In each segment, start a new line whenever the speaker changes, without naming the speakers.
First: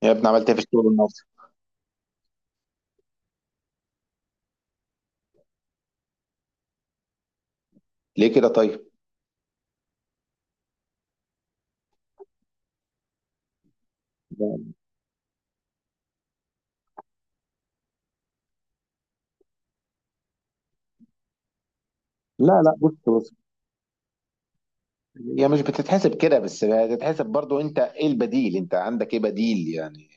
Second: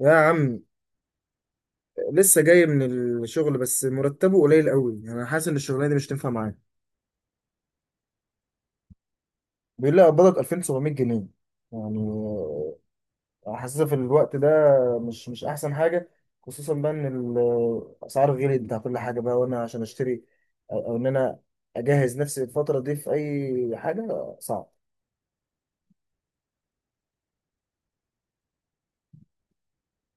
يا
يا ابني، عملت ايه
عم،
في الشغل النهارده؟
لسه جاي من الشغل، بس مرتبه قليل قوي. يعني انا حاسس ان الشغلانه دي مش تنفع معايا.
ليه كده طيب؟
بيقول لي اقبضك 2700 جنيه. يعني حاسسها في الوقت ده مش احسن حاجه، خصوصا بقى ان الاسعار غليت بتاع كل حاجه بقى، وانا عشان اشتري او ان انا اجهز نفسي
لا لا،
الفتره
بص
دي في
بص،
اي حاجه صعب.
هي مش بتتحسب كده، بس بتتحسب برضو. انت ايه البديل؟ انت عندك ايه بديل يعني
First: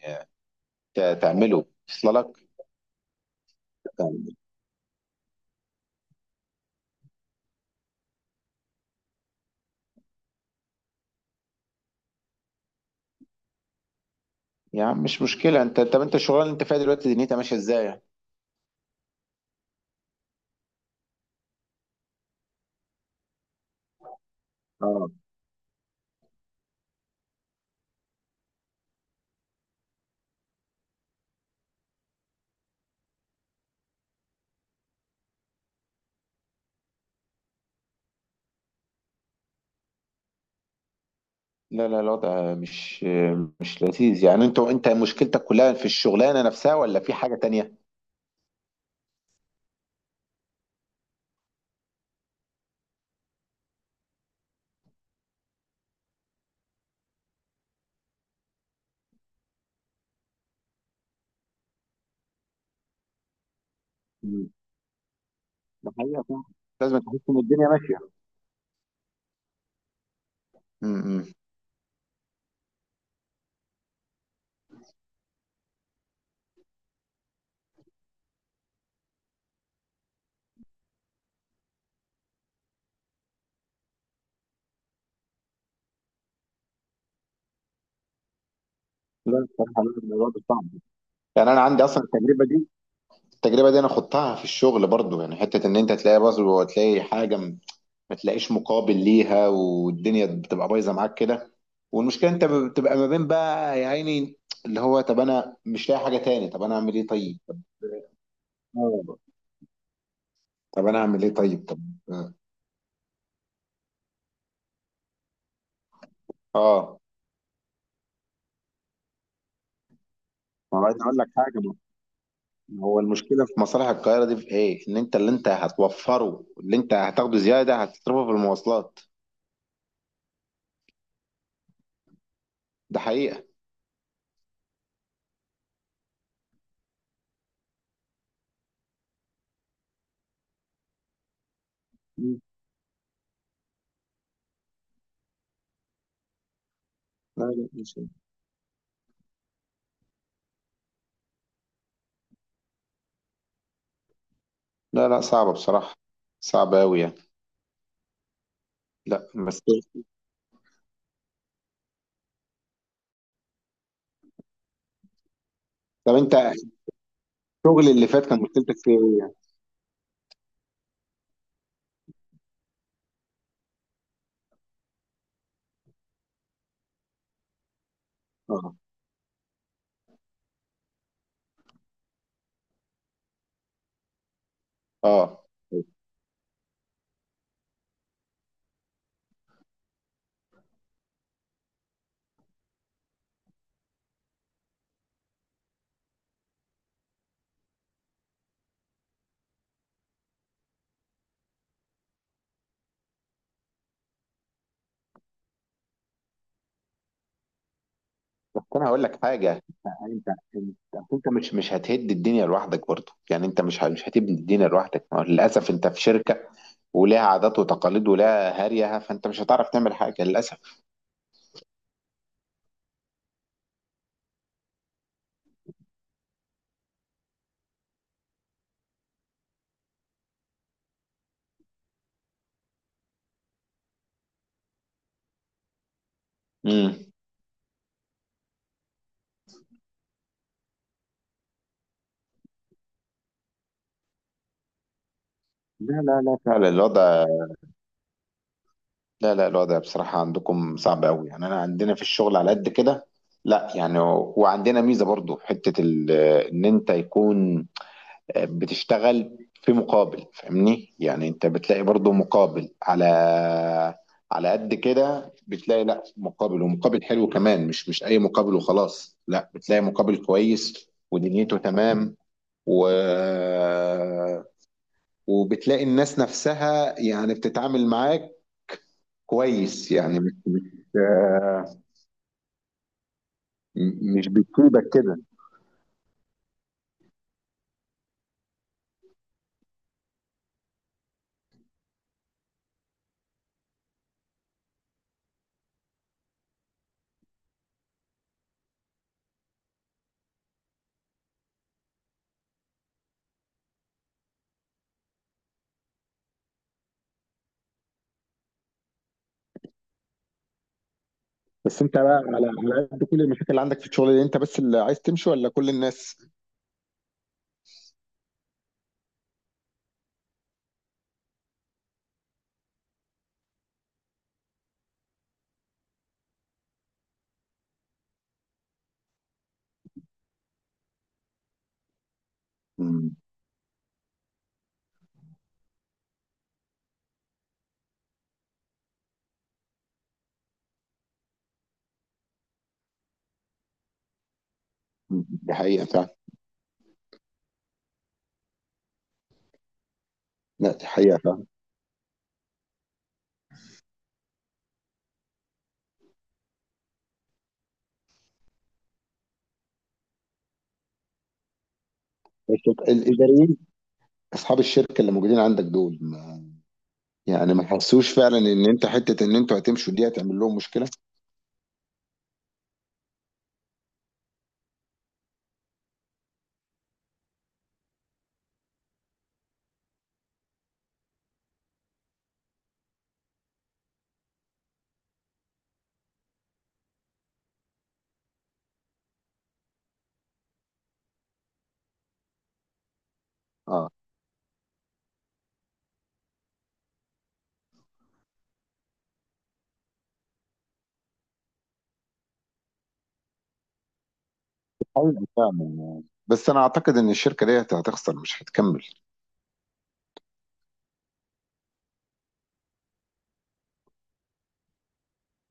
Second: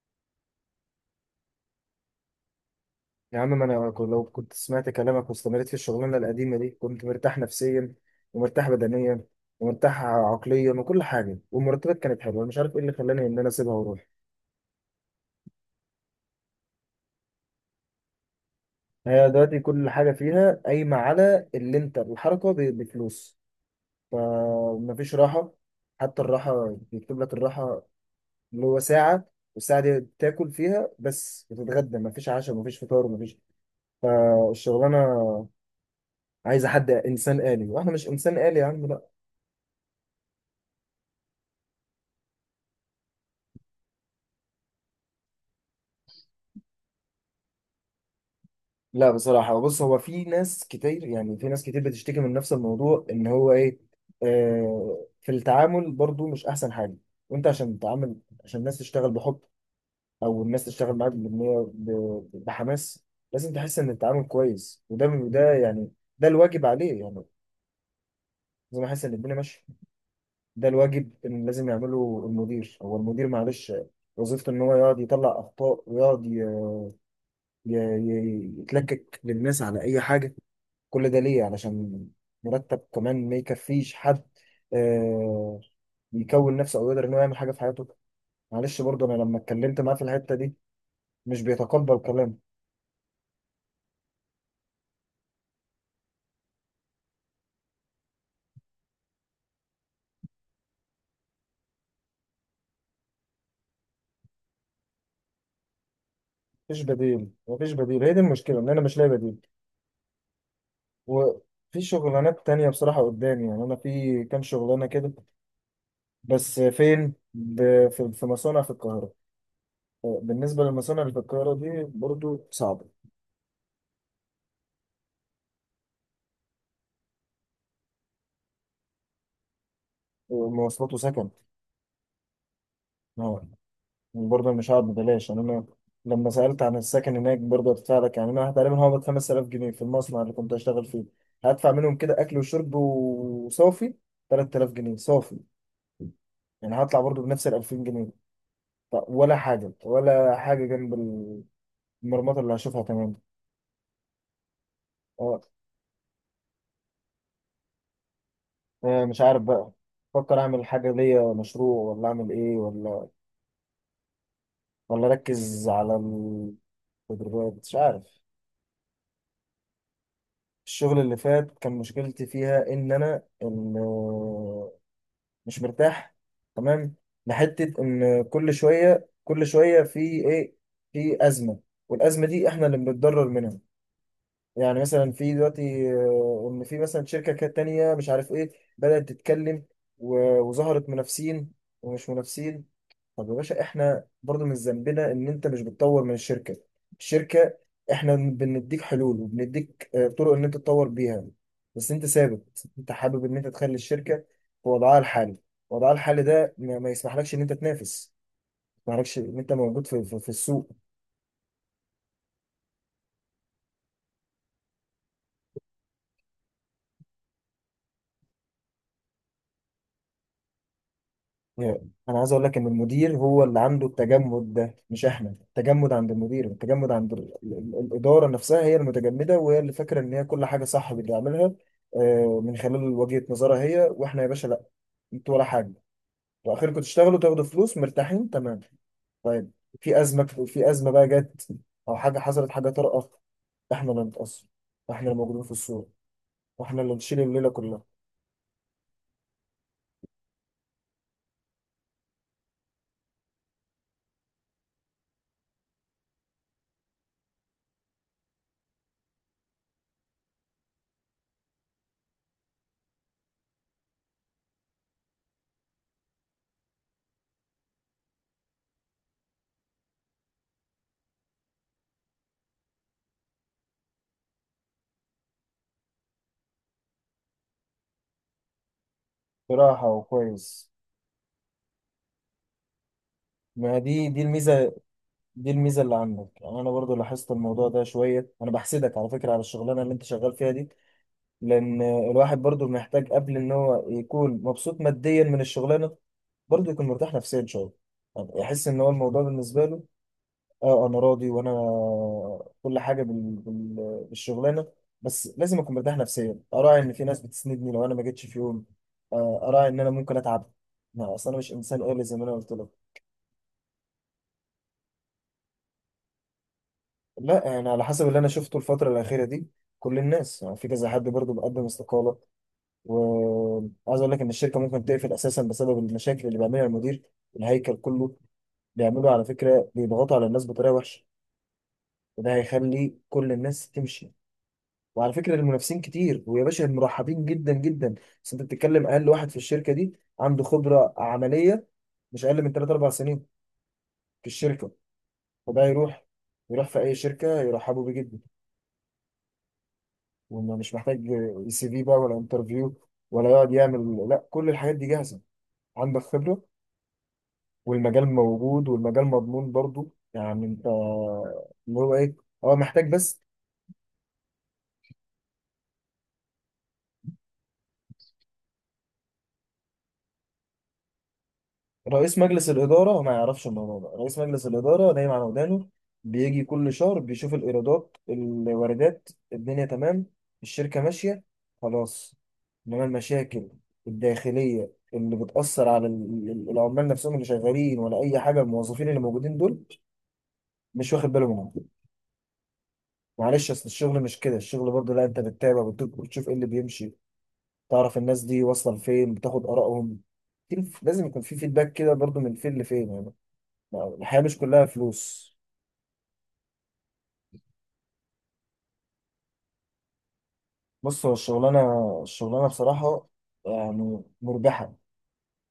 تعمله اصل لك؟
يا عم، ما انا كنت- لو كنت سمعت كلامك واستمريت في الشغلانه القديمه دي كنت مرتاح نفسيا، ومرتاح بدنيا، ومرتاح عقليا وكل حاجه، والمرتبات كانت حلوه. أنا مش عارف ايه اللي خلاني ان انا اسيبها واروح.
يعني مش مشكله. انت، طب انت الشغلانه اللي انت فيها دلوقتي دنيتها ماشيه ازاي؟
هي دلوقتي كل حاجه فيها قايمه على اللي انت الحركه بفلوس، فمفيش
اه.
راحه. حتى الراحه بيكتب لك الراحه اللي هو ساعه، والساعه دي تاكل فيها بس وتتغدى، مفيش عشاء مفيش فطار مفيش. فالشغلانه عايزه حد انسان آلي، واحنا مش انسان آلي يا عم.
لا لا، الوضع مش لذيذ يعني. انت مشكلتك كلها في الشغلانه نفسها ولا في حاجه تانية؟
لا بصراحة، بص، هو في ناس كتير، يعني في ناس كتير بتشتكي من نفس الموضوع، ان هو ايه، آه، في التعامل برضو مش احسن حاجة. وانت عشان تتعامل، عشان الناس تشتغل بحب، او الناس تشتغل معاك بإن هي بحماس، لازم تحس ان التعامل
مم.
كويس، وده يعني
ده حقيقة
ده
فعلا.
الواجب
لازم
عليه يعني.
تحس ان الدنيا ماشيه.
لازم احس ان الدنيا ماشية. ده الواجب
امم
ان لازم يعمله المدير. هو المدير معلش وظيفته ان هو يقعد يطلع اخطاء، ويقعد يتلكك للناس على اي حاجة. كل ده ليه؟ علشان مرتب كمان ما يكفيش حد آه، يكون نفسه او يقدر انه يعمل حاجه في حياته. معلش، برضه انا لما
لا
اتكلمت
بصراحه،
معاه في
لا،
الحته
الوضع
دي
صعب.
مش
يعني انا عندي
بيتقبل
اصلا
كلام.
التجربه دي. التجربه دي انا خضتها في الشغل برضو، يعني حته ان انت تلاقي بذل وتلاقي ما تلاقيش مقابل ليها، والدنيا بتبقى بايظه معاك كده. والمشكله انت بتبقى ما بين بقى يا عيني، اللي هو طب انا مش لاقي حاجه تاني، طب انا
مفيش
اعمل ايه،
بديل،
طيب طب.
مفيش بديل، هي دي المشكله، ان انا مش لاقي
آه،
بديل.
طب انا اعمل ايه، طيب طب.
وفي شغلانات تانية بصراحه قدامي، يعني انا في كام شغلانه كده، بس
اه،
فين؟ في مصانع في القاهره. بالنسبه
ما عايز
للمصانع اللي
اقول
في
لك
القاهره
حاجه.
دي برضه
ما هو
صعبه،
المشكله في مصالح القاهره دي في ايه؟ ان انت اللي انت هتوفره، اللي انت هتاخده زياده، هتصرفه في المواصلات.
مواصلات وسكن.
ده حقيقه.
برضه مش هقعد ببلاش يعني، انا لما سألت عن السكن هناك، برضه هدفع لك. يعني انا تقريبا هقبض 5000 جنيه في المصنع اللي كنت هشتغل فيه، هدفع منهم كده اكل
مم.
وشرب، وصافي 3000 جنيه صافي. يعني هطلع برضه
لا
بنفس ال
لا،
2000 جنيه طب ولا حاجة، ولا حاجة جنب المرمطة اللي هشوفها، تمام.
لا لا،
اه،
صعبه بصراحه. صعبه قوي يعني.
آه، مش
لا
عارف
بس،
بقى. بفكر اعمل حاجة ليا، مشروع، ولا اعمل ايه، ولا ولا اركز على
طب انت
التدريبات، مش
الشغل اللي
عارف.
فات كان مشكلتك فيه ايه يعني؟
الشغل اللي فات كان مشكلتي فيها ان انا مش مرتاح، تمام، لحته ان كل
اه،
شويه كل شويه في ايه، في ازمه، والازمه دي احنا اللي بنتضرر منها. يعني مثلا، في
اه.
دلوقتي، آه، ان في مثلا شركه كانت تانيه مش عارف ايه، بدات تتكلم وظهرت منافسين، ومش منافسين. طب يا باشا، احنا برضو من ذنبنا ان انت مش بتطور من الشركه. الشركه، احنا بنديك حلول وبنديك آه، طرق ان انت تطور بيها، بس انت ثابت، انت حابب ان انت تخلي الشركه في وضعها الحالي. وضعها الحالي ده ما يسمحلكش ان انت تنافس،
بس انا
ما
هقول
يسمحلكش
لك
ان
حاجه.
انت موجود
انت
في السوق.
انت أصل انت مش هتهد الدنيا لوحدك برضه يعني. انت مش هتبني الدنيا لوحدك. ما هو للاسف انت في شركه، ولها عادات وتقاليد ولها هريها، فانت مش هتعرف تعمل حاجه للاسف.
يعني انا عايز اقول لك ان المدير هو اللي عنده التجمد ده، مش احنا. التجمد عند المدير، التجمد عند الاداره نفسها، هي المتجمده، وهي اللي فاكره ان هي كل حاجه صح بتعملها، آه، من خلال وجهه نظرها هي. واحنا يا باشا لا، انتوا ولا حاجه، واخركم
امم
تشتغلوا تاخدوا فلوس مرتاحين، تمام. طيب، في ازمه، في ازمه بقى جت، او حاجه حصلت، حاجه طارئه، احنا اللي نتاثر، واحنا اللي موجودين في الصوره،
لا لا لا، فعلا
واحنا اللي نشيل
الوضع،
الليله كلها.
لا لا، الوضع بصراحه عندكم صعب قوي يعني. انا عندنا في الشغل على قد كده. لا يعني، وعندنا ميزه برضه في حته. ان انت يكون بتشتغل في مقابل، فاهمني يعني؟ انت بتلاقي برضو مقابل. على قد كده بتلاقي، لا، مقابل، ومقابل حلو كمان، مش اي مقابل وخلاص. لا، بتلاقي مقابل كويس ودنيته تمام. و وبتلاقي الناس نفسها يعني بتتعامل معاك
براحه
كويس يعني مش مش
وكويس.
آه،
ما دي
مش
الميزه،
بتسيبك كده.
دي الميزه اللي عندك. يعني انا برضو لاحظت الموضوع ده شويه، انا بحسدك على فكره على الشغلانه اللي انت شغال فيها دي. لان الواحد برضو محتاج قبل ان هو يكون مبسوط ماديا من الشغلانه، برضو يكون مرتاح نفسيا شويه. يعني يحس ان هو الموضوع بالنسبه له، اه انا راضي، وانا كل حاجه بالشغلانه، بس لازم اكون مرتاح نفسيا، اراعي ان في ناس بتسندني لو انا ما جيتش في يوم، آه، اراعي ان انا ممكن اتعب، ما اصل انا مش انسان
بس انت
آلي زي ما
بقى
انا
على
قلت لك.
قد كل المشاكل اللي عندك في الشغل دي، انت بس اللي عايز تمشي ولا كل الناس؟
لا انا على حسب اللي انا شفته الفتره الاخيره دي، كل الناس، يعني في كذا حد برضه بيقدم استقاله. وعايز اقول لك ان الشركه ممكن تقفل اساسا بسبب المشاكل اللي بيعملها المدير، الهيكل كله. بيعملوا على فكره، بيضغطوا على الناس بطريقه وحشه، وده هيخلي كل الناس تمشي. وعلى فكره، المنافسين كتير، ويا باشا المرحبين جدا جدا. بس انت بتتكلم، اقل واحد في الشركه دي عنده خبره عمليه مش اقل من 3 4 سنين في الشركه.
دي
وده
حقيقة
يروح،
فعلًا.
يروح في اي شركه يرحبوا بيه جدا، وانه مش
لأ، دي
محتاج
حقيقة فعلًا،
سي في بقى ولا انترفيو، ولا يقعد يعمل، لا، كل الحاجات دي جاهزه، عندك خبره، والمجال موجود، والمجال مضمون برضو. يعني انت اللي هو ايه، هو محتاج
بس
بس.
الإداريين أصحاب الشركة اللي موجودين عندك دول، ما يعني، ما حسّوش فعلًا إن أنت حتّة إن أنتم هتمشوا دي هتعمل لهم مشكلة؟
رئيس مجلس الاداره ما يعرفش الموضوع ده، رئيس مجلس الاداره نايم على ودانه، بيجي كل شهر بيشوف الايرادات الواردات، الدنيا تمام، الشركه ماشيه، خلاص. انما المشاكل الداخليه اللي بتأثر على العمال نفسهم اللي شغالين، ولا أي حاجة، الموظفين اللي موجودين دول، مش واخد باله منهم. معلش، اصل
آه،
الشغل مش كده. الشغل برضه لا، انت بتتابع، بتشوف ايه اللي بيمشي، تعرف الناس دي واصله لفين، بتاخد ارائهم، لازم يكون في فيدباك كده برضه، من فين لفين يعني. الحياه مش كلها
حقيقي
فلوس.
فعلًا، بس أنا أعتقد إن الشركة ديّة هتخسر، مش هتكمّل.
بص، هو الشغلانه بصراحه يعني مربحه،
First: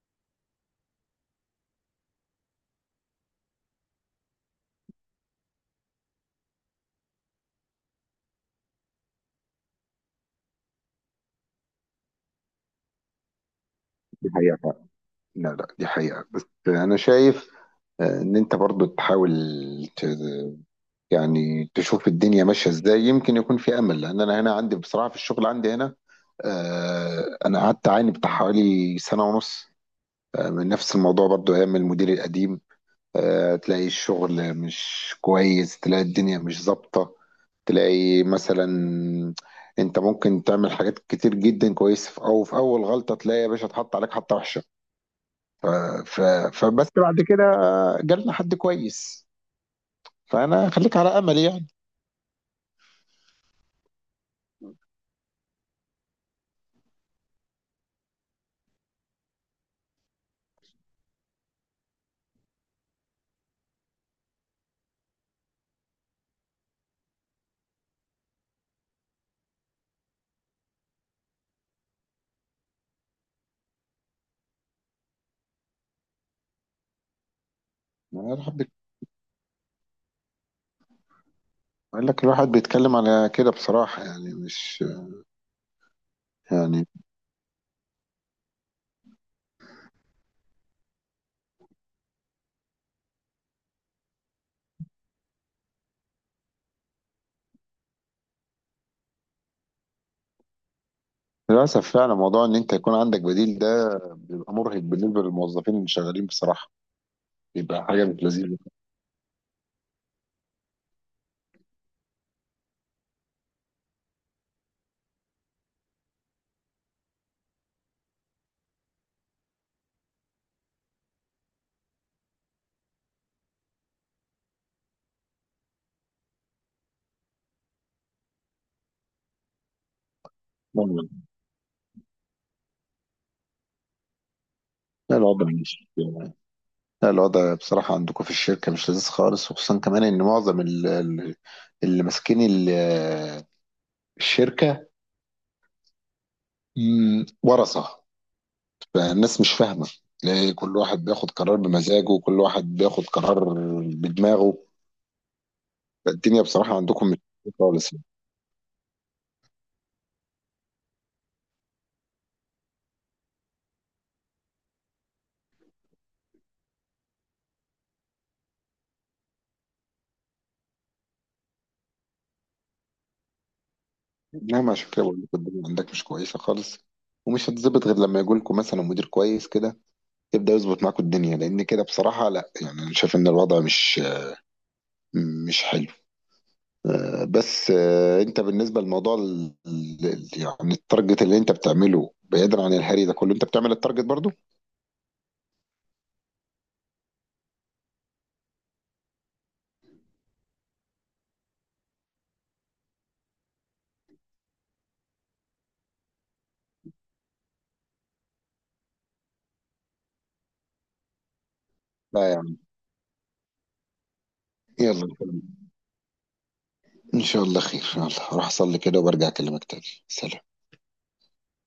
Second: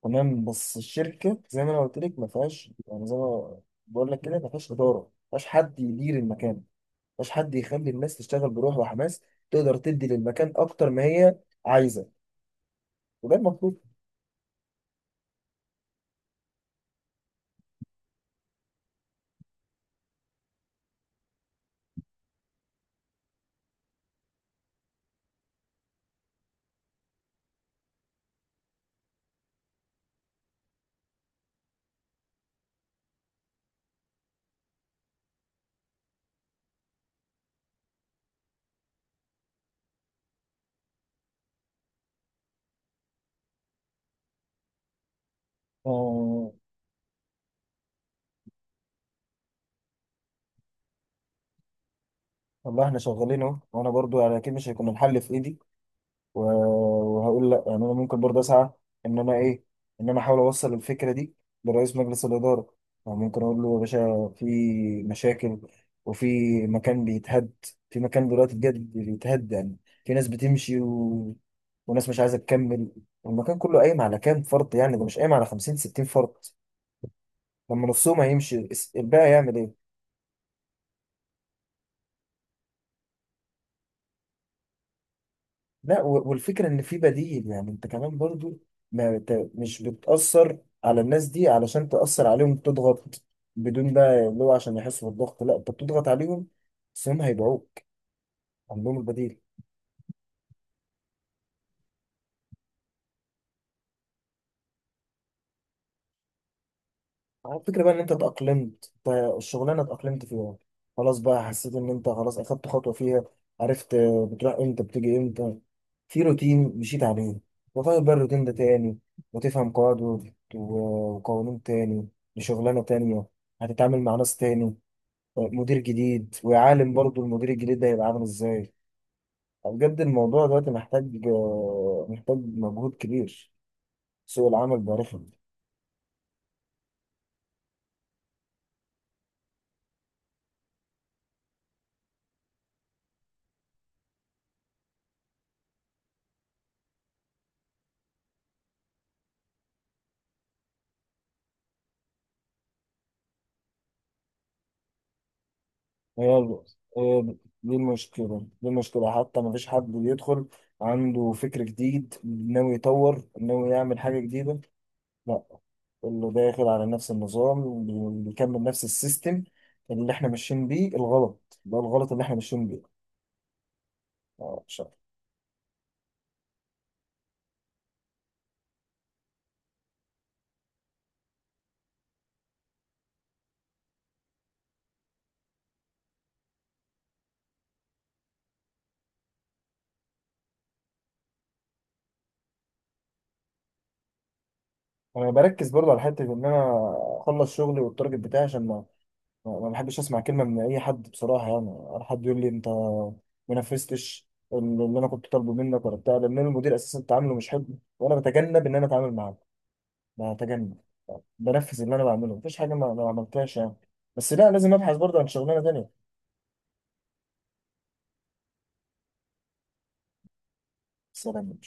تمام. بس الشركه زي ما انا قلت لك، ما فيهاش، يعني زي ما بقول لك كده، ما فيهاش اداره، ما فيهاش حد يدير المكان، ما فيهاش حد يخلي الناس تشتغل بروح وحماس، تقدر تدي للمكان اكتر ما هي عايزه، وده المطلوب.
دي حقيقة فعلًا. لا، لأ دي حقيقة، بس أنا شايف إن أنت برضه تحاول، ت يعني تشوف الدنيا ماشية إزاي، يمكن يكون في أمل، لإن أنا هنا عندي بصراحة في الشغل عندي هنا. أنا قعدت أعاني بتاع حوالي سَنة ونُص من نفس الموضوع، برضو ايام المدير القديم. آه، تلاقي الشغل مش كويس، تلاقي الدنيا مش ظابطة. تلاقي مثلا انت ممكن تعمل حاجات كتير جدا كويس، في اول غلطة تلاقي يا باشا اتحط عليك حطة وحشة. ف... ف...
آه،
فبس بعد كده آه، جالنا حد كويس. فانا خليك على امل يعني.
والله احنا شغالين اهو، وانا برضو يعني اكيد مش هيكون الحل في ايدي، و- وهقول لا، يعني انا ممكن برضو اسعى ان انا ايه، ان انا احاول اوصل الفكره دي لرئيس مجلس الاداره. يعني ممكن اقول له، يا باشا، في مشاكل، وفي مكان بيتهد، في مكان دلوقتي بجد بيتهد، يعني في ناس بتمشي، وناس مش عايزه تكمل، والمكان كله قايم على كام فرد، يعني ده مش قايم على 50 60 فرد. لما نصهم
يعني
هيمشي الباقي يعمل ايه؟
بقول لك، الواحد بيتكلم على كده بصراحة، يعني مش،
لا، والفكرة ان
يعني
في بديل، يعني انت كمان برضو ما ت- مش بتأثر على الناس دي. علشان تأثر عليهم تضغط، بدون بقى اللي هو عشان يحسوا بالضغط، لا انت بتضغط عليهم، بس هم هيبيعوك، عندهم البديل.
للأسف فعلا. موضوع إن أنت يكون عندك بديل ده بيبقى مرهق بالنسبة للموظفين اللي شغالين بصراحة.
هو الفكرة
بيبقى
بقى ان
حاجة
انت
مش لذيذة.
اتأقلمت، انت الشغلانة اتأقلمت فيها، خلاص بقى، حسيت ان انت خلاص اخدت خطوة فيها، عرفت بتروح امتى بتيجي امتى، في روتين مشيت عليه. وغير بقى الروتين ده تاني، وتفهم قواعد وقوانين تاني لشغلانة تانية، هتتعامل مع ناس تاني، مدير جديد، وعالم برضو المدير الجديد ده هيبقى عامل ازاي. بجد الموضوع دلوقتي محتاج، محتاج مجهود كبير. سوق العمل بقى
لا
رخم.
الوضع مش، لا الوضع بصراحة عندكم في الشركة مش لذيذ خالص. وخصوصا كمان إن معظم اللي ماسكين الشركة ورثة. فالناس مش فاهمة، تلاقي كل واحد بياخد قرار بمزاجه، وكل واحد بياخد قرار بدماغه.
هي
فالدنيا
ال-
بصراحة عندكم مش
هي ال-
لذيذة
دي
خالص يعني.
المشكلة، دي المشكلة. حتى ما فيش حد بيدخل عنده فكر جديد ناوي يطور، ناوي يعمل حاجة جديدة، لا، اللي داخل على نفس النظام بيكمل نفس السيستم اللي احنا ماشيين بيه الغلط، ده الغلط اللي احنا ماشيين بيه. آه،
نعم،
مش
عشان
عارف.
كده بقول لكم الدنيا عندك مش كويسة خالص، ومش هتظبط غير لما يجي لكم مثلا مدير كويس كده، يبدأ يظبط معاكم الدنيا. لأن كده بصراحة، لا يعني أنا شايف إن الوضع مش حلو. آه، بس آه، انت بالنسبه لموضوع يعني التارجت اللي انت بتعمله، بعيدا عن الهري ده كله، انت بتعمل التارجت برضو؟
انا بركز برضه على حتة ان انا اخلص شغلي والتارجت بتاعي، عشان ما بحبش اسمع كلمه من اي حد بصراحه، يعني ولا حد يقول لي انت ما نفذتش اللي انا كنت طالبه منك ولا بتاع. لان أنا المدير اساسا تعامله مش حلو، وانا بتجنب ان انا اتعامل معاه، بتجنب، بنفذ اللي انا
لا
بعمله، مفيش
يعني.
حاجه ما عملتهاش يعني. بس لا، لازم ابحث
يلا،
برضه عن شغلانه تانيه.
ان شاء الله خير. يلا هروح اصلي كده وبرجع اكلمك تاني. سلام.
سلام.